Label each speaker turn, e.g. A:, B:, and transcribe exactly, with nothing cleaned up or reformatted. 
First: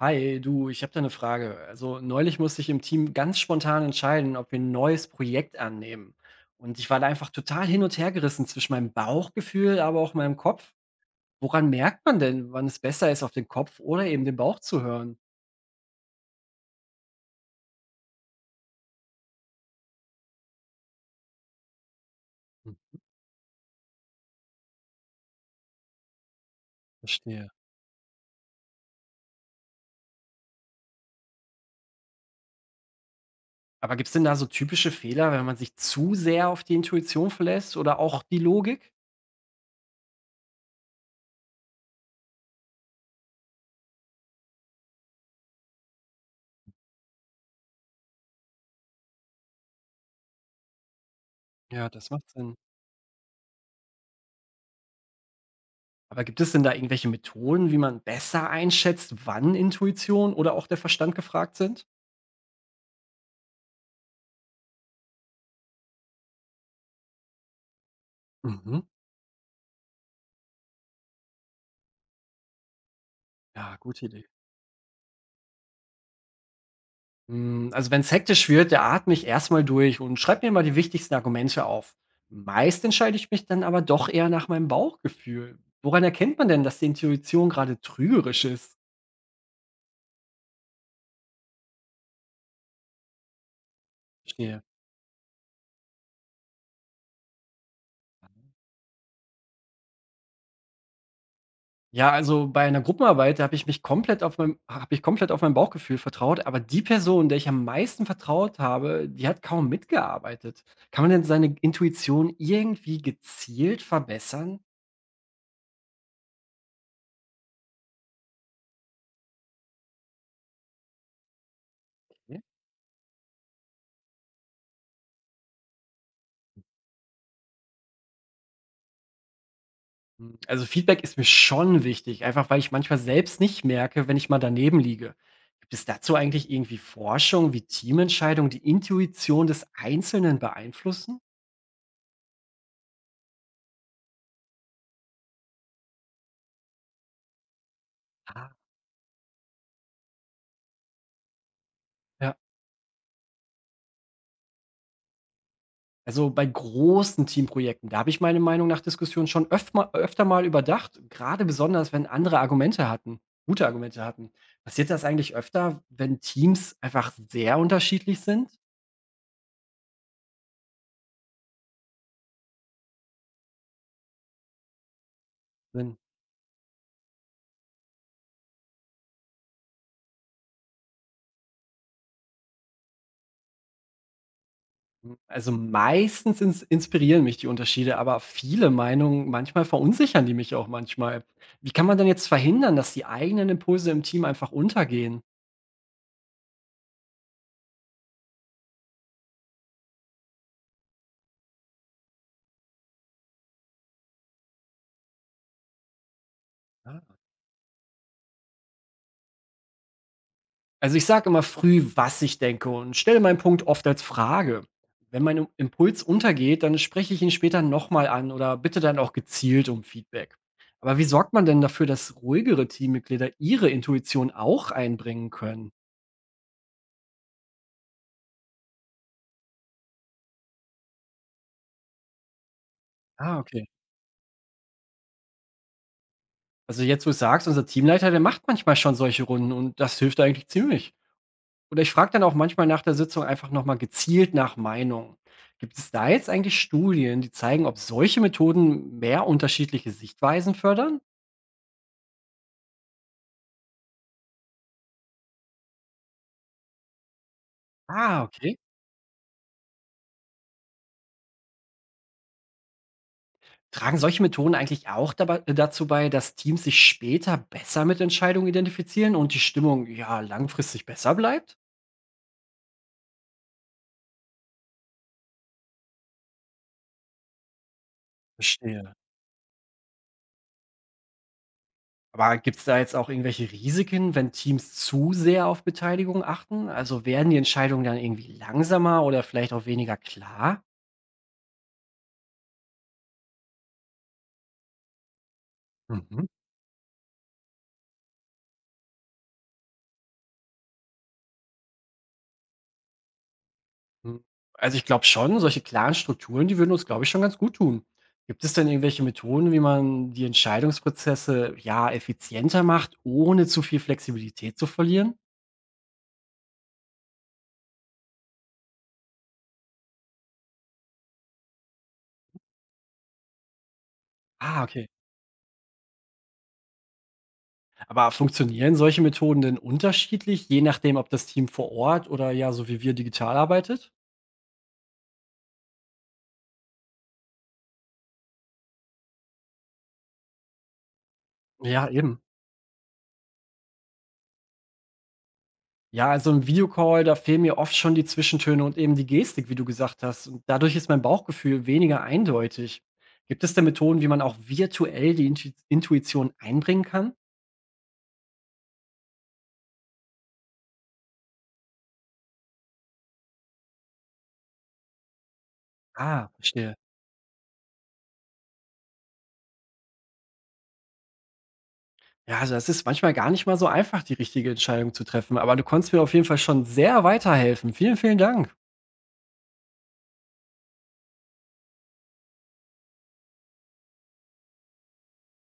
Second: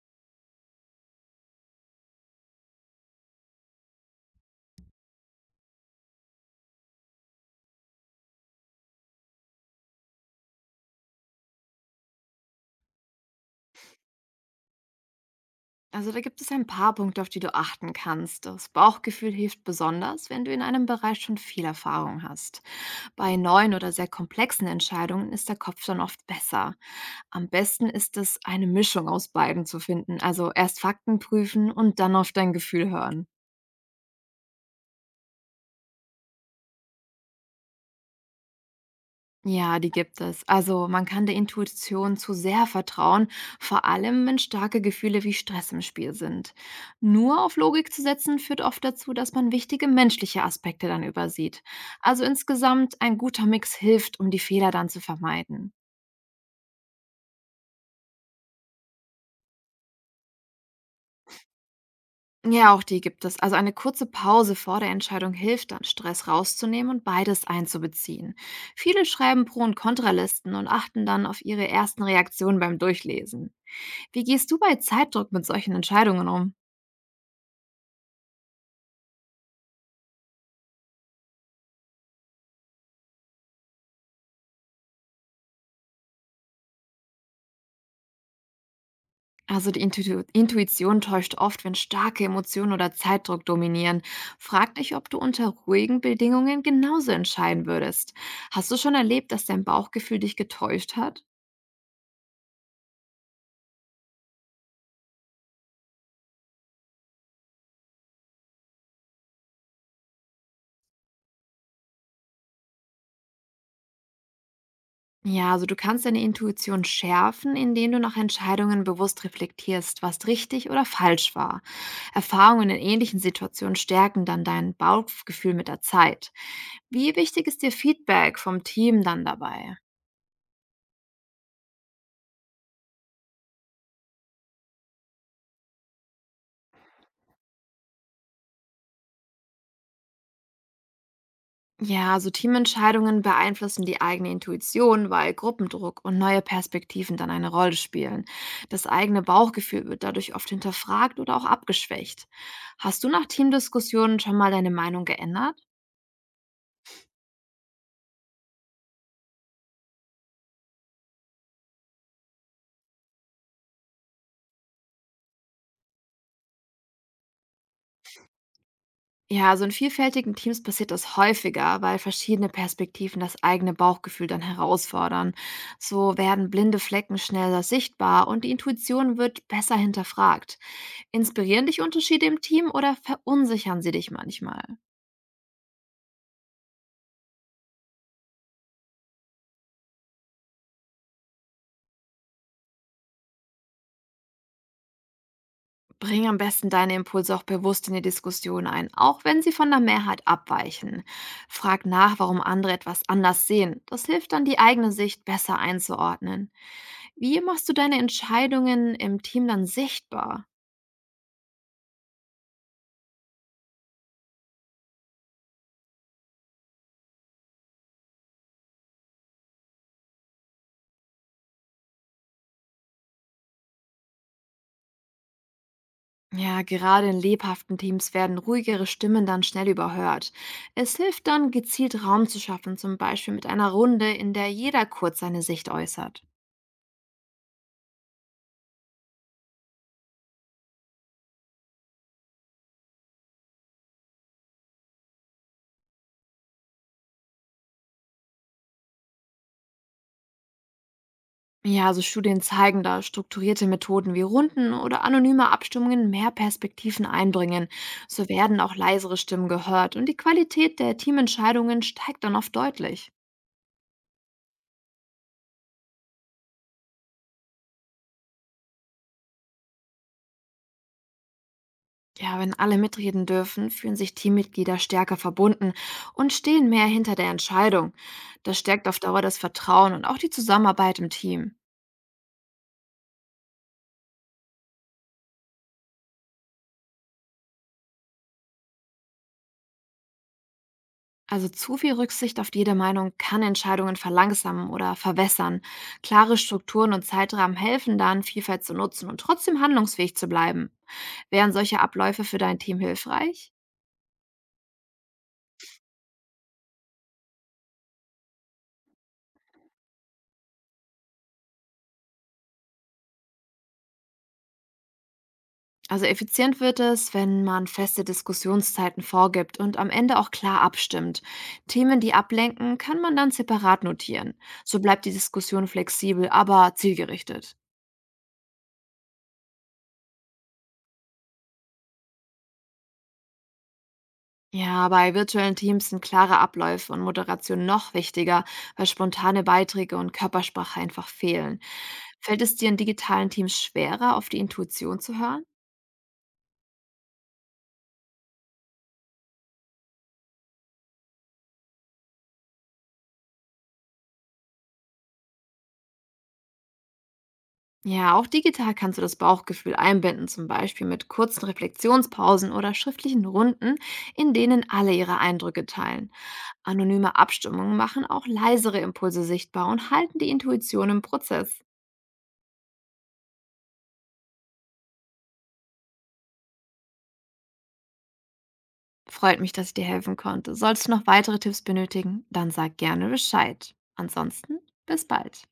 A: Hi, du, ich habe da eine Frage. Also neulich musste ich im Team ganz spontan entscheiden, ob wir ein neues Projekt annehmen. Und ich war da einfach total hin und her gerissen zwischen meinem Bauchgefühl, aber auch meinem Kopf. Woran merkt man denn, wann es besser ist, auf den Kopf oder eben den Bauch zu hören?
B: Also da gibt es ein paar Punkte, auf die du achten kannst. Das Bauchgefühl hilft besonders, wenn du in einem Bereich schon viel Erfahrung hast.
A: Hm.
B: Bei neuen oder sehr komplexen Entscheidungen ist der Kopf dann oft besser.
A: Verstehe.
B: Am besten ist es, eine Mischung aus beiden zu finden. Also erst Fakten prüfen und dann auf dein Gefühl hören.
A: Aber gibt es denn da so typische Fehler, wenn man sich zu sehr auf die Intuition verlässt oder auch die Logik?
B: Ja, die gibt es. Also man kann der Intuition zu sehr vertrauen, vor allem wenn starke Gefühle wie Stress im Spiel sind. Nur auf Logik zu setzen führt oft dazu, dass man wichtige menschliche Aspekte dann übersieht.
A: Ja, das
B: Also
A: macht Sinn.
B: insgesamt ein guter Mix hilft, um die Fehler dann zu vermeiden.
A: Aber gibt es denn da irgendwelche Methoden, wie man besser einschätzt, wann Intuition oder auch der Verstand gefragt sind?
B: Ja, auch die gibt es. Also eine kurze Pause vor der Entscheidung hilft dann, Stress rauszunehmen und beides einzubeziehen.
A: Mhm.
B: Viele schreiben Pro- und Kontralisten und achten dann auf ihre ersten Reaktionen beim Durchlesen.
A: Ja, gute
B: Wie
A: Idee.
B: gehst du bei Zeitdruck mit solchen Entscheidungen um?
A: Hm, also wenn's hektisch wird, der atme ich erstmal durch und schreibe mir mal die wichtigsten Argumente auf. Meist entscheide ich mich dann aber doch eher nach meinem Bauchgefühl. Woran erkennt man denn, dass die Intuition gerade trügerisch ist?
B: Also die Intuitu Intuition täuscht oft, wenn starke Emotionen oder Zeitdruck dominieren.
A: Verstehe.
B: Frag dich, ob du unter ruhigen Bedingungen genauso entscheiden würdest. Hast du schon erlebt, dass dein Bauchgefühl dich getäuscht hat?
A: Ja, also bei einer Gruppenarbeit, habe ich mich komplett auf mein habe ich komplett auf mein Bauchgefühl vertraut, aber die Person, der ich am meisten vertraut habe, die hat kaum mitgearbeitet. Kann man denn seine Intuition irgendwie gezielt verbessern?
B: Ja, also du kannst deine Intuition schärfen, indem du nach Entscheidungen bewusst reflektierst, was richtig oder falsch war. Erfahrungen in ähnlichen Situationen stärken dann dein Bauchgefühl mit der Zeit. Wie wichtig ist dir Feedback vom Team dann dabei?
A: Hm, also Feedback ist mir schon wichtig, einfach weil ich manchmal selbst nicht merke, wenn ich mal daneben liege. Gibt es dazu eigentlich irgendwie Forschung, wie Teamentscheidungen die Intuition des Einzelnen beeinflussen?
B: Ja, also Teamentscheidungen beeinflussen die eigene Intuition, weil Gruppendruck und neue Perspektiven dann eine Rolle spielen.
A: Ah.
B: Das eigene Bauchgefühl wird dadurch oft hinterfragt oder auch abgeschwächt.
A: Ja.
B: Hast du nach Teamdiskussionen schon mal deine Meinung geändert?
A: Also bei großen Teamprojekten, da habe ich meine Meinung nach Diskussion schon öfter, öfter mal überdacht, gerade besonders, wenn andere Argumente hatten, gute Argumente hatten. Passiert das eigentlich öfter, wenn Teams einfach sehr unterschiedlich sind?
B: Ja, also in vielfältigen Teams passiert das häufiger, weil verschiedene Perspektiven das eigene Bauchgefühl dann herausfordern. So werden blinde Flecken schneller sichtbar und die Intuition wird besser hinterfragt. Inspirieren dich Unterschiede im Team oder verunsichern sie dich manchmal?
A: Hm, also, meistens ins inspirieren mich die Unterschiede, aber viele Meinungen manchmal verunsichern die mich auch manchmal. Wie kann man denn jetzt verhindern, dass die eigenen Impulse im Team einfach untergehen?
B: Bring am besten deine Impulse auch bewusst in die Diskussion ein, auch wenn sie von der Mehrheit abweichen. Frag nach, warum andere etwas anders sehen. Das hilft dann, die eigene Sicht besser einzuordnen.
A: Ah.
B: Wie machst du deine Entscheidungen im Team dann sichtbar?
A: Also, ich sage immer früh, was ich denke und stelle meinen Punkt oft als Frage. Wenn mein Impuls untergeht, dann spreche ich ihn später nochmal an oder bitte dann auch gezielt um Feedback. Aber wie sorgt man denn dafür, dass ruhigere Teammitglieder ihre Intuition auch einbringen können?
B: Ja, gerade in lebhaften Teams werden ruhigere Stimmen dann schnell überhört. Es hilft dann, gezielt Raum zu schaffen, zum Beispiel
A: Ah,
B: mit
A: okay.
B: einer Runde, in der jeder kurz seine Sicht äußert.
A: Also jetzt, wo du's sagst, unser Teamleiter, der macht manchmal schon solche Runden und das hilft eigentlich ziemlich. Oder ich frage dann auch manchmal nach der Sitzung einfach noch mal gezielt nach Meinung. Gibt es da jetzt eigentlich Studien, die zeigen, ob solche Methoden mehr unterschiedliche Sichtweisen fördern?
B: Ja, also Studien zeigen, dass strukturierte Methoden wie Runden oder anonyme Abstimmungen mehr Perspektiven einbringen.
A: Ah,
B: So
A: okay.
B: werden auch leisere Stimmen gehört und die Qualität der Teamentscheidungen steigt dann oft deutlich.
A: Tragen solche Methoden eigentlich auch dabei, dazu bei, dass Teams sich später besser mit Entscheidungen identifizieren und die Stimmung ja langfristig besser bleibt?
B: Ja, wenn alle mitreden dürfen, fühlen sich Teammitglieder stärker verbunden und stehen mehr hinter der Entscheidung. Das stärkt
A: Verstehe.
B: auf Dauer das Vertrauen und auch die Zusammenarbeit im Team.
A: Aber gibt's da jetzt auch irgendwelche Risiken, wenn Teams zu sehr auf Beteiligung achten? Also, werden die Entscheidungen dann irgendwie langsamer oder vielleicht auch weniger klar?
B: Also zu viel Rücksicht auf jede Meinung kann Entscheidungen verlangsamen oder verwässern.
A: Mhm.
B: Klare Strukturen und Zeitrahmen helfen dann, Vielfalt zu nutzen und trotzdem handlungsfähig zu bleiben. Wären solche Abläufe für dein Team hilfreich?
A: Hm, also, ich glaube schon, solche klaren Strukturen, die würden uns, glaube ich, schon ganz gut tun. Gibt es denn irgendwelche Methoden, wie man die Entscheidungsprozesse, ja, effizienter macht, ohne zu viel Flexibilität zu verlieren?
B: Also effizient wird es, wenn man feste Diskussionszeiten vorgibt und am Ende auch klar abstimmt. Themen, die ablenken, kann man dann separat notieren.
A: Ah,
B: So
A: okay.
B: bleibt die Diskussion flexibel, aber zielgerichtet.
A: Aber funktionieren solche Methoden denn unterschiedlich, je nachdem, ob das Team vor Ort oder ja, so wie wir digital arbeitet?
B: Ja, bei virtuellen Teams sind klare Abläufe und Moderation noch wichtiger, weil spontane Beiträge und Körpersprache einfach fehlen.
A: Ja, eben.
B: Fällt es dir in digitalen Teams schwerer, auf die Intuition zu hören?
A: Ja, also im Videocall, da fehlen mir oft schon die Zwischentöne und eben die Gestik, wie du gesagt hast. Und dadurch ist mein Bauchgefühl weniger eindeutig. Gibt es denn Methoden, wie man auch virtuell die Intu Intuition einbringen kann?
B: Ja, auch digital kannst du das Bauchgefühl einbinden, zum Beispiel mit kurzen Reflexionspausen oder schriftlichen Runden, in denen alle ihre Eindrücke teilen.
A: Ah, verstehe.
B: Anonyme Abstimmungen machen auch leisere Impulse sichtbar und halten die Intuition im Prozess.
A: Ja, also das ist manchmal gar nicht mal so einfach, die richtige Entscheidung zu treffen. Aber du konntest mir auf jeden Fall schon sehr weiterhelfen. Vielen, vielen Dank.
B: Freut mich, dass ich dir helfen konnte. Sollst du noch weitere Tipps benötigen, dann sag gerne Bescheid. Ansonsten, bis bald.